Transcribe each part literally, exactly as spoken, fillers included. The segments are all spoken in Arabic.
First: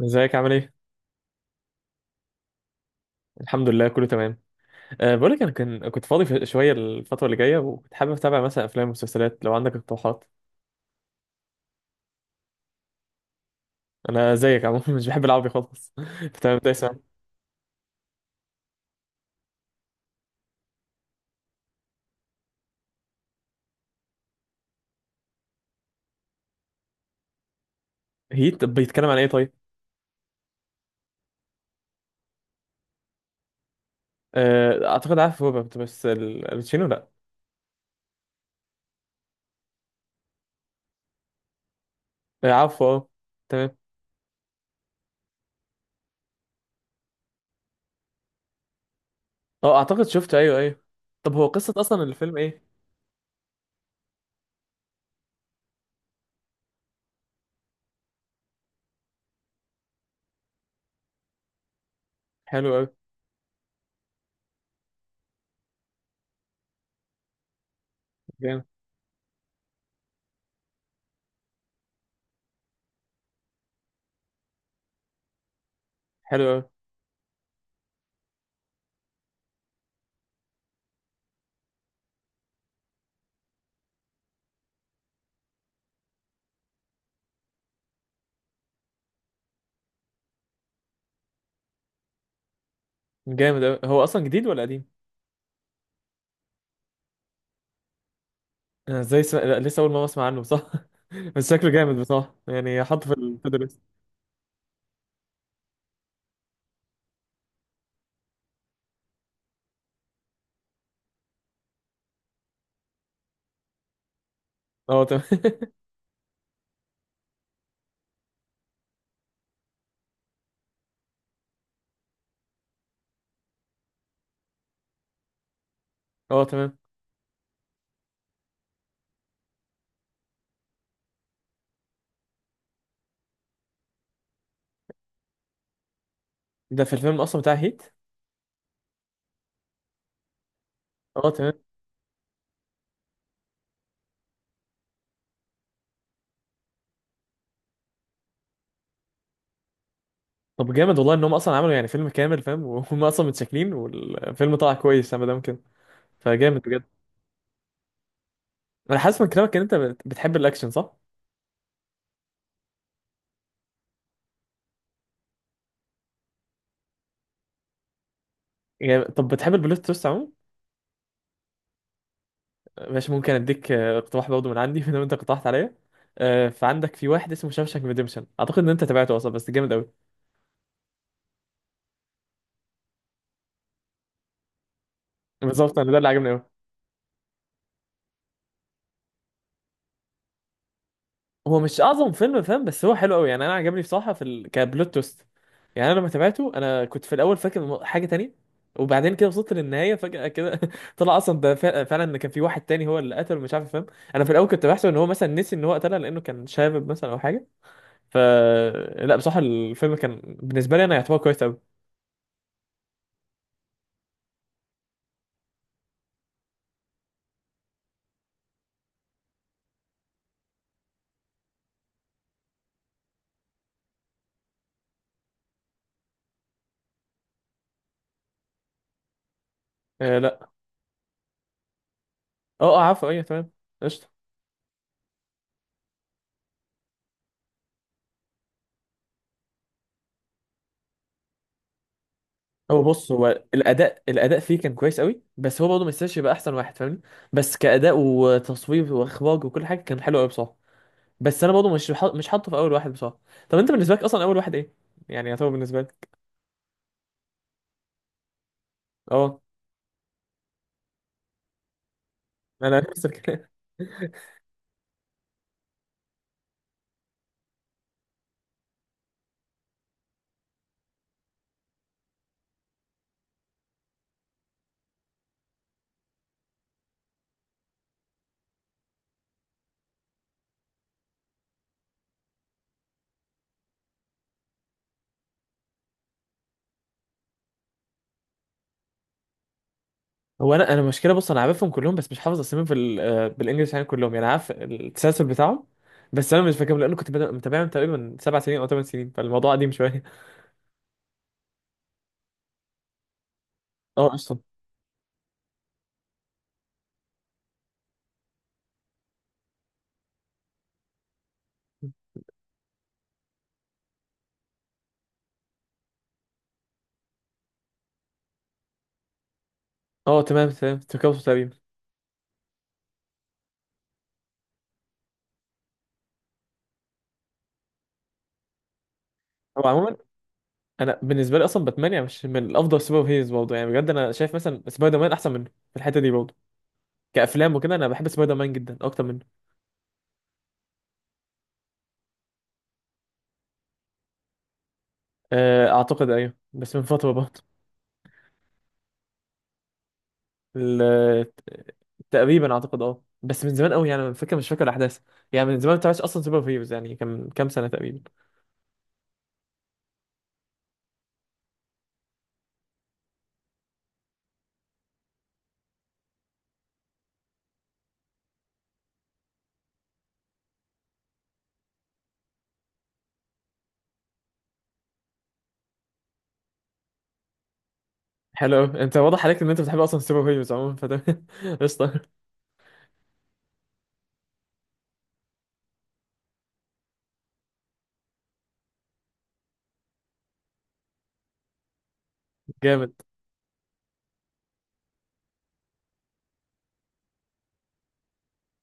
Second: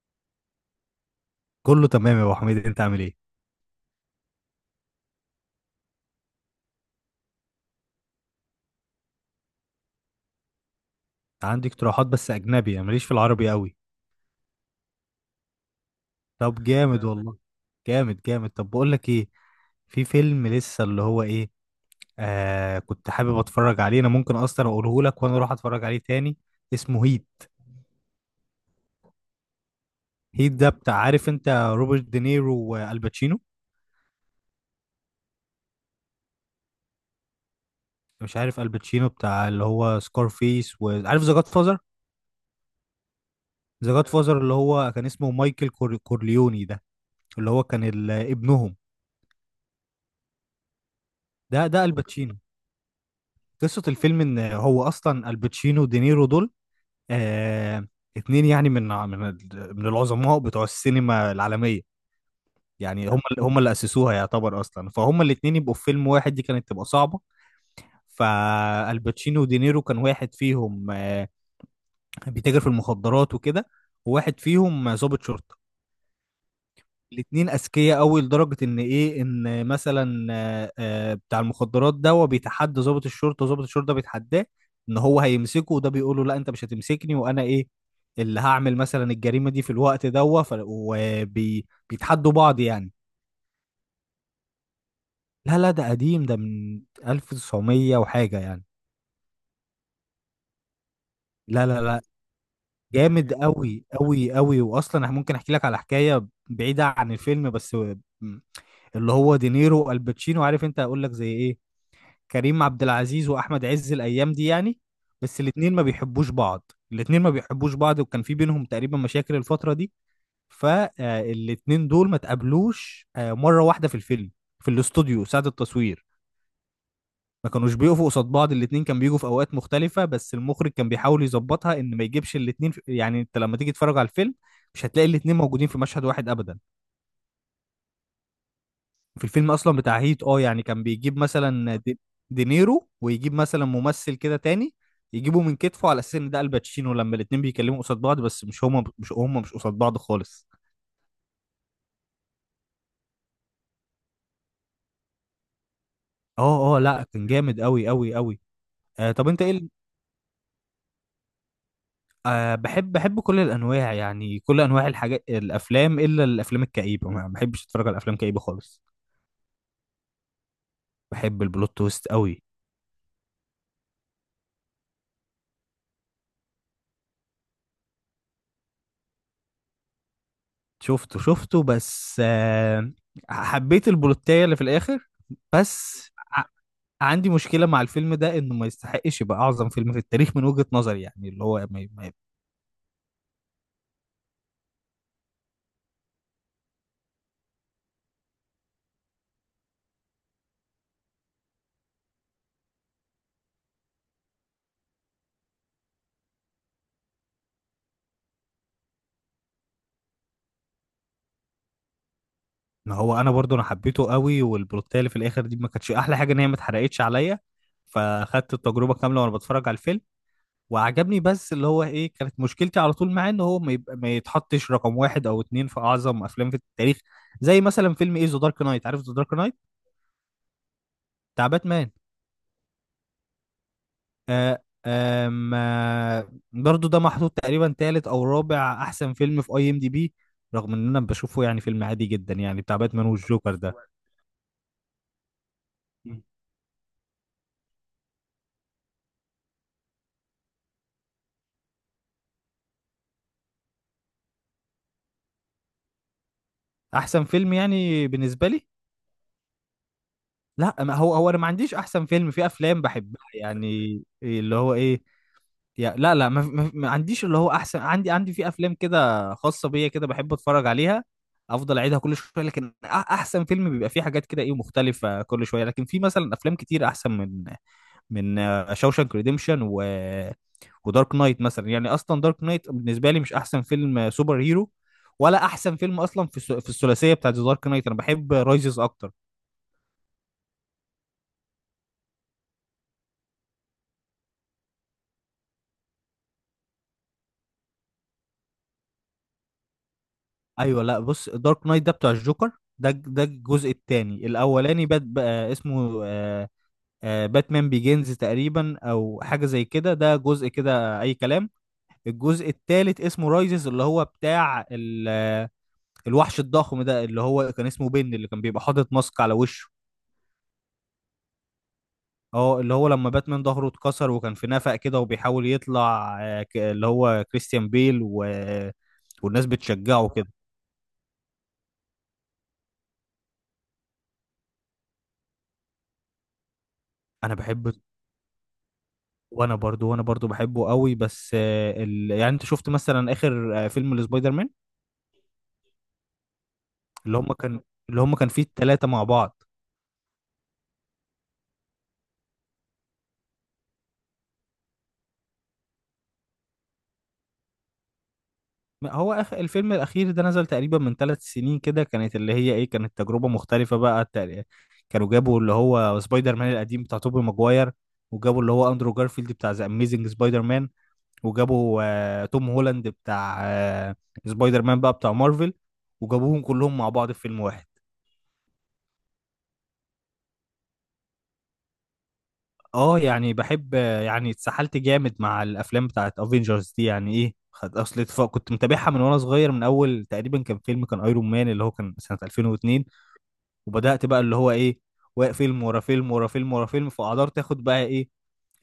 ازيك عامل ايه؟ كله تمام يا ابو حميد، انت عامل ايه؟ الحمد لله كله تمام. أه بقولك انا كان كنت فاضي في- شويه الفتره اللي جايه، وكنت حابب اتابع مثلا افلام ومسلسلات لو عندك اقتراحات. عندي اقتراحات بس اجنبي، انا ماليش في العربي قوي. انا زيك عموما مش بحب العربي خالص. تمام، طب ده اسمع. جامد والله. جامد جامد طب بقول لك ايه، في فيلم لسه اللي هو ايه، آه كنت حابب اتفرج عليه، انا ممكن اصلا اقوله لك وانا اروح اتفرج عليه تاني. اسمه هيت. هيت بيتكلم عن ايه طيب؟ هيت ده بتاع، عارف انت، روبرت دينيرو والباتشينو. أه اعتقد عارف روبرت، بس ال- الباتشينو لا. مش عارف الباتشينو بتاع اللي هو سكارفيس، وعارف ذا جاد فازر. أه، عارفه اه. تمام. ذا جاد فازر اللي هو كان اسمه مايكل كور... كورليوني ده، اللي هو كان ال... ابنهم. اه اعتقد شفته، ايوه ايوه. طب هو ده قصه ده اصلا الفيلم الباتشينو. ايه؟ قصة الفيلم إن هو أصلا الباتشينو ودينيرو دول، آه اتنين يعني من من من العظماء بتوع السينما العالمية. حلو قوي. يعني هم اللي- هم اللي أسسوها يعتبر أصلا، فهم الاتنين يبقوا في فيلم واحد دي كانت تبقى صعبة. جامد. فالباتشينو ودينيرو، كان واحد فيهم آه بيتاجر في المخدرات وكده، وواحد فيهم ضابط شرطة. حلو قوي. الاتنين اذكياء قوي لدرجه ان ايه، ان مثلا آه، آه، بتاع المخدرات ده هو بيتحدى ضابط الشرطه، وضابط الشرطه ده بيتحداه ان هو هيمسكه، وده بيقول له لا انت مش هتمسكني وانا ايه اللي هعمل مثلا الجريمه دي في الوقت ده، وبيتحدوا بعض يعني. جامد قوي. هو اصلا جديد ولا قديم؟ لا لا، ده قديم، ده من الف وتسعمية وحاجه يعني. انا ازاي سم... لا، لسه اول ما اسمع عنه صح؟ بس لا شكله لا جامد لا، بصراحه، يعني حطه في جامد ال- في الدرس. قوي قوي قوي، واصلا انا ممكن احكي لك على حكايه بعيده عن الفيلم، بس اللي هو دينيرو والباتشينو، عارف انت، هقول لك زي ايه، كريم عبد العزيز واحمد عز الايام دي يعني. اه تمام. بس الاتنين ما بيحبوش بعض، الاتنين ما بيحبوش بعض وكان في بينهم تقريبا مشاكل الفترة دي. فالاتنين دول ما تقابلوش آه، مرة واحدة في الفيلم، في الاستوديو ساعة التصوير. اه تمام. ما كانوش بيقفوا قصاد بعض، الاتنين كان بيجوا في اوقات مختلفة، بس المخرج كان بيحاول يظبطها ان ما يجيبش الاتنين في... يعني انت لما تيجي تتفرج على الفيلم مش هتلاقي الاتنين موجودين في مشهد واحد ابدا. ده في الفيلم اصلا بتاع هيت. في الفيلم اصلا بتاع هيت، اه، يعني كان بيجيب اه تمام. مثلا دي- دينيرو، ويجيب مثلا ممثل كده تاني، يجيبه من كتفه على اساس ان ده الباتشينو، لما الاتنين بيكلموا قصاد بعض، بس مش هما مش هما مش قصاد بعض خالص. طب جامد والله ان هم اصلا عملوا يعني فيلم كامل فاهم، وهم اصلا متشكلين والفيلم طلع كويس ما دام كده، فجامد اه اه، بجد. لا كان جامد قوي قوي قوي. انا آه حاسس طب من انت ايه كلامك ان ال- انت بت- بتحب الاكشن صح؟ آه بحب، بحب كل الانواع يعني، كل انواع الحاجات، الافلام، الا الافلام الكئيبه، ما بحبش اتفرج على افلام كئيبه خالص. يعني طب بتحب البلوت تويست عموما؟ بحب البلوت تويست قوي. ماشي، ممكن اديك آه، اقتراح برضه من عندي ما دام انت اقترحت عليا. آه، فعندك في واحد اسمه شاوشانك ريديمشن، اعتقد ان انت تابعته اصلا، بس جامد قوي. شفته شفته بس آه حبيت البلوتايه اللي في الاخر، بالظبط، انا ده بس اللي عجبني قوي. عندي مشكلة مع الفيلم ده، انه ما يستحقش يبقى اعظم فيلم في التاريخ من وجهة نظري، يعني اللي هو هو مش ما ما- اعظم فيلم فاهم، بس هو حلو قوي يعني، انا عجبني بصراحه في ال... كبلوت تويست. يعني انا لما تابعته، انا كنت في الاول فاكر م- حاجه تانية، وبعدين كده وصلت للنهايه فجاه كده طلع اصلا ده فع- فعلا ان كان في واحد تاني هو اللي قتله، مش عارف فاهم. انا في الاول كنت بحسب ان هو مثلا نسي ان هو قتلها لانه كان شاب مثلا او حاجه. ف لا بصراحه الفيلم كان بالنسبه لي انا يعتبر كويس قوي. ما هو انا برضو انا حبيته قوي، والبلوتيه اللي في الاخر دي ما كانتش احلى حاجة ان هي ما اتحرقتش عليا، فاخدت التجربة كاملة وانا بتفرج على الفيلم وعجبني، بس اللي هو ايه، كانت مشكلتي على طول معاه ان هو ما يبقى ما يتحطش رقم واحد او اتنين في اعظم افلام في التاريخ، زي مثلا فيلم ايه ذا دارك نايت، عارف ذا دارك نايت آه لا. بتاع باتمان؟ اه اه، عارفه ايوه. تمام. قشطه. آه آم، آه برضو ده محطوط تقريبا تالت او رابع احسن فيلم في اي ام دي بي، رغم ان انا بشوفه يعني فيلم عادي جدا يعني، بتاع هو باتمان بص، هو والجوكر ده. الاداء الاداء فيه كان كويس قوي، بس هو برضه ما يستاهلش مم. يبقى احسن واحد فاهمني. بس كاداء وتصوير واخراج وكل حاجه كان حلو قوي بصراحه. بس انا برضه مش حاط- مش حاطه في اول واحد بصراحه. طب انت بالنسبه لك اصلا اول واحد ايه، يعني يعتبر بالنسبه لك. احسن فيلم يعني بالنسبه لي، اه. لا ما هو هو، انا ما عنديش احسن فيلم، في انا افلام نفس بحبها الكلام. يعني، اللي هو ايه، يا لا لا، ما, ما, ما عنديش اللي هو احسن، عندي، عندي في افلام كده خاصه بيا كده بحب اتفرج عليها، افضل اعيدها كل شويه، لكن أ- احسن فيلم بيبقى فيه حاجات كده ايه مختلفه كل شويه، لكن في مثلا افلام كتير احسن من من شوشانك ريديمشن و... ودارك نايت مثلا. يعني اصلا دارك نايت بالنسبه لي مش احسن فيلم سوبر هيرو، ولا احسن فيلم اصلا في الث- في الثلاثيه بتاعت دارك نايت، انا بحب رايزز اكتر. هو انا انا المشكله بص، انا عارفهم كلهم بس مش حافظ اساميهم في ال- آه، بالانجلش يعني، كلهم يعني عارف التسلسل بتاعهم. بس انا مش فاكرهم لانه كنت بدا- متابعهم تقريبا سبع سنين او ثمان سنين، فالموضوع قديم شويه. ايوه، لا بص، دارك نايت ده بتاع الجوكر، ده ده الجزء اه الثاني. قشطه. الاولاني بات بقى اسمه آه، آه، باتمان بيجينز تقريبا، او حاجه زي كده، ده جزء كده اي كلام. الجزء الثالث اسمه رايزز، اللي هو بتاع ال- آه، الوحش الضخم ده، اللي هو كان اسمه بن، اللي كان بيبقى حاطط ماسك على وشه. اه تمام تمام، تركبوا تقريبا. اه، اللي هو لما باتمان ظهره اتكسر وكان في نفق كده وبيحاول يطلع، آه، ك- اللي هو كريستيان بيل و... والناس هو عموما، بتشجعه كده. انا بالنسبه لي اصلا باتمان يعني مش من الافضل سوبر هيروز برضه يعني، بجد انا شايف مثلا سبايدر مان احسن منه في الحته دي برضه. انا كافلام بحب، وكده انا بحب سبايدر مان جدا اكتر منه. وانا برضو وانا برضو بحبه قوي، بس آه، ال... يعني انت شفت مثلا اخر آه، فيلم لسبايدر مان، آه، اعتقد ايوه بس من فتره اللي هم برضه. كان اللي هم كان فيه التلاتة مع بعض؟ ال- تقريبا اعتقد اه بس من زمان قوي يعني، أنا فاكر مش فاكر الاحداث. يعني من زمان ما بتابعش اصلا سوبر هيروز، يعني كان كام سنه تقريبا. ما هو أخ... الفيلم الاخير ده نزل تقريبا من ثلاث سنين كده، كانت اللي هي ايه، كانت تجربة مختلفة بقى. التق- كانوا جابوا اللي هو سبايدر مان القديم بتاع توبي ماجواير، وجابوا اللي هو اندرو جارفيلد بتاع ذا اميزنج سبايدر مان، وجابوا آه، توم هولاند بتاع آه، سبايدر مان بقى بتاع مارفل، وجابوهم كلهم مع بعض في فيلم واحد. حلو قوي، انت واضح عليك ان انت بتحب اصلا سوبر هيروز عموما فده قشطه. اه يعني بحب، آه، يعني اتسحلت جامد مع الافلام بتاعت افنجرز دي، يعني ايه، خد اصل اتفاق، كنت متابعها من وانا صغير من اول تقريبا كان فيلم، كان ايرون مان اللي هو كان سنة ألفين واثنين، جامد. وبدأت بقى اللي هو ايه، واقف فيلم ورا فيلم ورا فيلم ورا فيلم، فقدرت اخد بقى ايه،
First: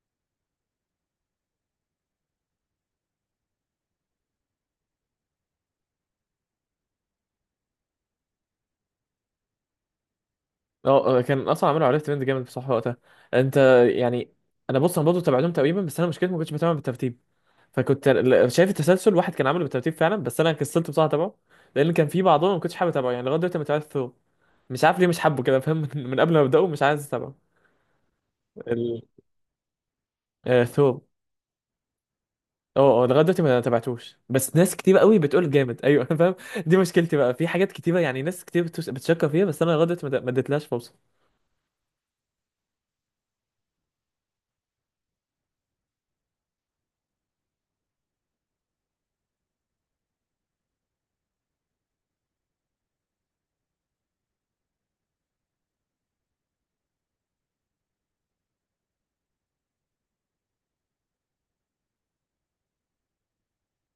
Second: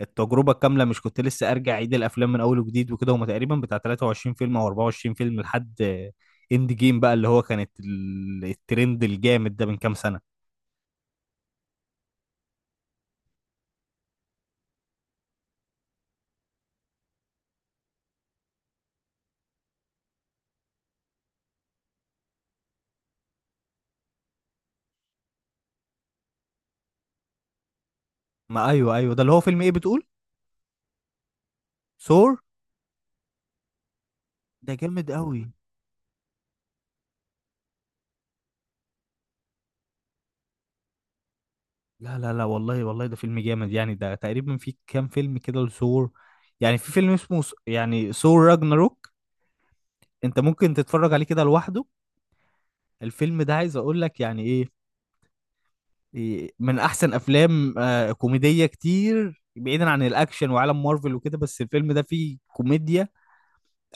التجربه الكامله، مش كنت لسه ارجع اعيد الافلام من اول وجديد وكده. هما تقريبا بتاع تلاتة وعشرين فيلم او اربعة وعشرين فيلم لحد اند جيم بقى، اللي هو كانت ال- الترند الجامد ده من كام سنه. اه آه، كان اصلا عملوا عليه ترند جامد بصراحه وقتها. انت، يعني انا بص، انا برضه تابعتهم تقريبا، بس انا مشكلتي ما كنتش بتابع بالترتيب. فكنت ل- شايف التسلسل واحد كان عامله بالترتيب فعلا، بس انا كسلت بصراحه اتابعه، لان كان في بعضهم ما كنتش حابب اتابعه. يعني لغايه دلوقتي ما تابعت ثور، مش عارف ليه مش حابه كده فاهم من من قبل ما ابداه مش عايز اتابعه. ما ايوه ال... ايوه، ده اللي هو فيلم ايه بتقول، آه ثور. ثور؟ اه اه لغايه دلوقتي ما تابعتوش، بس ده ناس كتير جامد قوي قوي. بتقول جامد ايوه انا فاهم. دي مشكلتي بقى في حاجات كتيره، يعني ناس كتير بتوش- بتشكر فيها، بس انا لغايه دلوقتي ما د- ما اديتلهاش فرصه. لا لا لا والله، والله ده فيلم جامد يعني، ده تقريبا في كام فيلم كده لثور، يعني في فيلم اسمه ث- يعني ثور راجناروك، انت ممكن تتفرج عليه كده لوحده. الفيلم ده عايز اقول لك يعني ايه، من احسن افلام آه، كوميديه، كتير بعيدا عن الاكشن وعالم مارفل وكده، بس الفيلم ده فيه كوميديا،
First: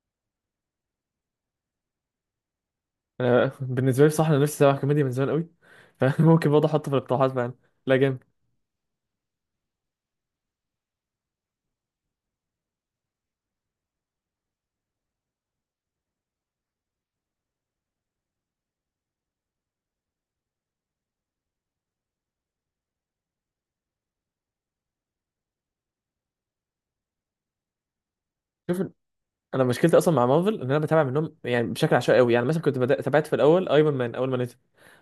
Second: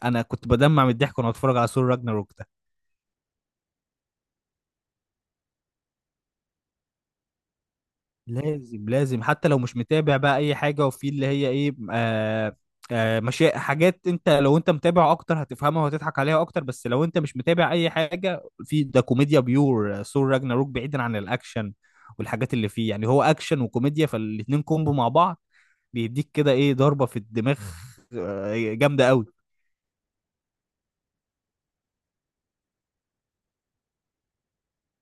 انا كنت بدمع من الضحك وانا بتفرج على ثور راجناروك ده. انا بالنسبه لي بصراحه انا نفسي اتابع كوميديا من زمان قوي، فممكن برضه احطه في الاقتراحات فعلا. لا جامد. لازم لازم، حتى لو مش متابع بقى اي حاجه. وفي اللي هي ايه، آه آه مشي، حاجات انت لو انت متابع اكتر هتفهمها وهتضحك عليها اكتر، بس لو انت مش متابع اي حاجه في ده، كوميديا بيور، آه، ثور راجناروك، بعيدا عن الاكشن والحاجات اللي فيه، يعني هو اكشن وكوميديا، فالاتنين كومبو مع بعض، بيديك كده ايه، ضربة في الدماغ، آه، شوف، جامدة قوي. انا مشكلتي اصلا مع مارفل ان انا بتابع منهم يعني بشكل عشوائي قوي، يعني مثلا كنت بدأ تابعت في الاول ايرون مان اول ما نزل،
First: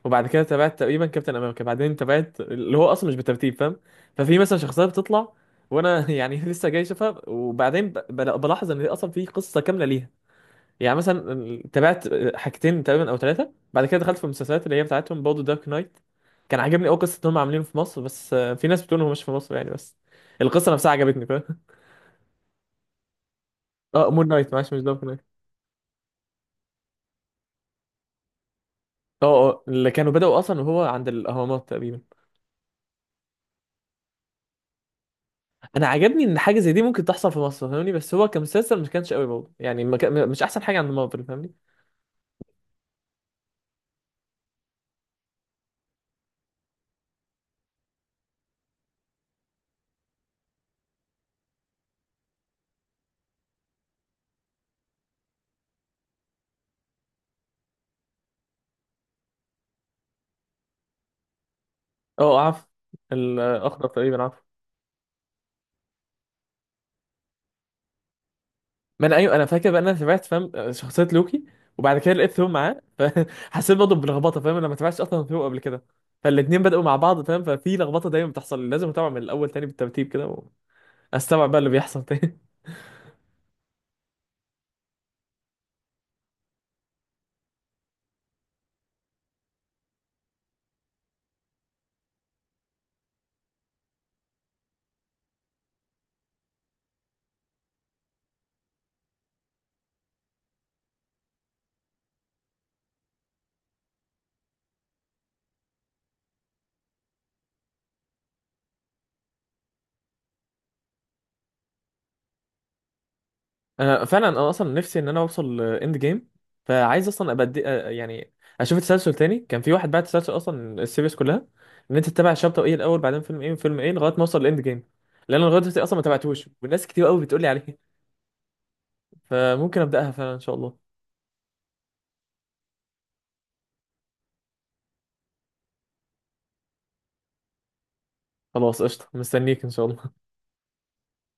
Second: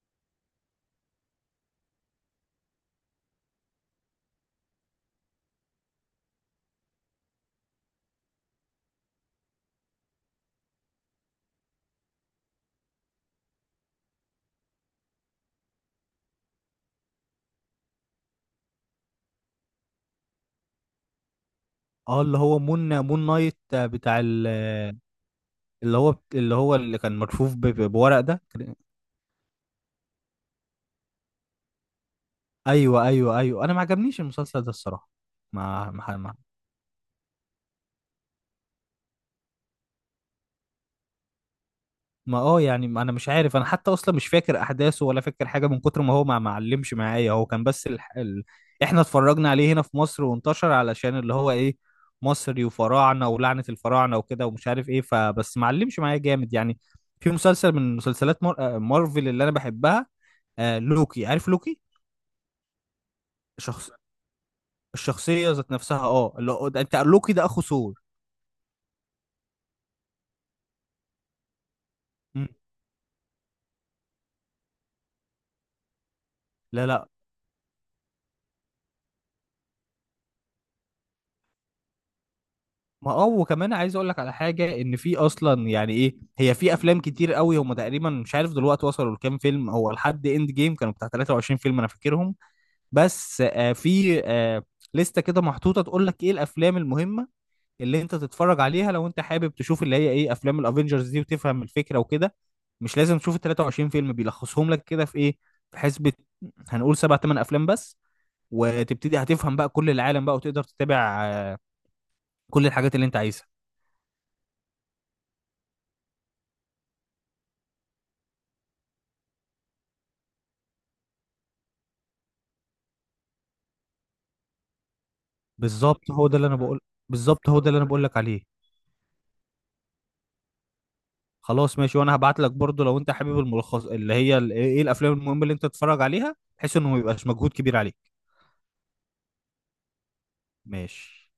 وبعد كده تابعت تقريبا كابتن امريكا، بعدين تابعت اللي هو اصلا مش بالترتيب فاهم. ففي مثلا شخصيه بتطلع وانا يعني لسه جاي اشوفها، وبعدين ب- بل- بلاحظ ان اصلا في قصه كامله ليها. يعني مثلا تابعت حاجتين تقريبا او ثلاثه، بعد كده دخلت في المسلسلات اللي هي بتاعتهم برضه. دارك نايت كان عاجبني قوي، قصه ان هم عاملينه في مصر، بس آه، في ناس بتقول إن هو مش في مصر يعني، بس القصه نفسها عجبتني فاهم. اه، اللي هو مون مون نايت اه بتاع مون ال- نايت، معلش مش دارك نايت. اللي هو اللي هو اللي كان ملفوف ب- ب- بورق ده. اه اه اللي كانوا بدأوا اصلا وهو عند الاهرامات تقريبا. ايوه ايوه ايوه، انا ما عجبنيش المسلسل ده الصراحة، انا ما عجبني ما ان حاجه زي دي ممكن تحصل في مصر فاهمني، بس هو كمسلسل ما كانش قوي برضه، يعني ما كان مش احسن حاجه عند مارفل فاهمني. ما اه يعني، ما انا مش عارف، انا حتى اصلا مش فاكر احداثه ولا فاكر حاجه، من كتر ما هو ما معلمش معايا. هو كان بس ال... ال... احنا اتفرجنا عليه هنا في مصر وانتشر علشان اللي هو ايه، مصري وفراعنه ولعنه الفراعنه وكده ومش عارف ايه، فبس معلمش معايا جامد يعني. في مسلسل من مسلسلات مار... آه، مارفل اللي انا بحبها، آه، لوكي، عارف لوكي؟ اه عارف. الاخضر شخص، تقريبا عارف. الشخصيه ذات نفسها، اه اللي هو- ده- انت، لوكي ده اخو ثور. ما انا ايوه، انا فاكر بقى إن انا تابعت فاهم شخصيه لوكي، وبعد كده لقيت ثور مم. معاه فحسيت برضه بلخبطه فاهم، انا ما تابعتش اصلا ثور قبل كده. فالاتنين بدأوا لا مع لا. بعض فاهم، ففي لخبطه دايما بتحصل، لازم اتابع من الاول تاني بالترتيب كده، واستوعب بقى اللي بيحصل تاني. ما اه، وكمان عايز اقول لك على حاجه، ان في اصلا يعني ايه هي، في افلام كتير قوي، هم تقريبا مش عارف دلوقتي وصلوا لكام فيلم، هو لحد اند جيم كانوا بتاع ثلاثة وعشرين فيلم انا فاكرهم، بس آه في آه لسته كده محطوطه تقول لك ايه الافلام المهمه اللي انت تتفرج عليها، لو انت حابب تشوف اللي هي ايه افلام الافينجرز دي وتفهم الفكره وكده، مش لازم تشوف ال تلاتة وعشرين فيلم، بيلخصهم لك كده في ايه، في حسبه هنقول سبع ثمان افلام بس، وتبتدي هتفهم بقى كل العالم بقى، وتقدر تتابع آه، كل الحاجات اللي انت عايزها. انا فعلا انا اصلا نفسي ان انا اوصل اند جيم، فعايز اصلا ابقى أدي- آه، يعني اشوف التسلسل تاني. كان في واحد بعت تسلسل اصلا السيريز كلها، ان انت تتابع الشابتر ايه الاول، بعدين فيلم ايه وفيلم ايه لغايه ما اوصل لاند جيم، لان انا لغايه دلوقتي اصلا ما بالظبط هو ده اللي تابعتوش انا بقول، والناس كتير قوي بتقول لي بالظبط هو ده عليه اللي انا بقول لك عليه. فممكن ابداها فعلا ان شاء الله. خلاص ماشي، وانا هبعت لك برضو لو انت حابب الملخص، اللي هي ال- ايه إيه الافلام المهمه اللي انت تتفرج عليها، بحيث انه ما يبقاش مجهود كبير عليك. خلاص قشطه، مستنيك ان شاء الله. ماشي.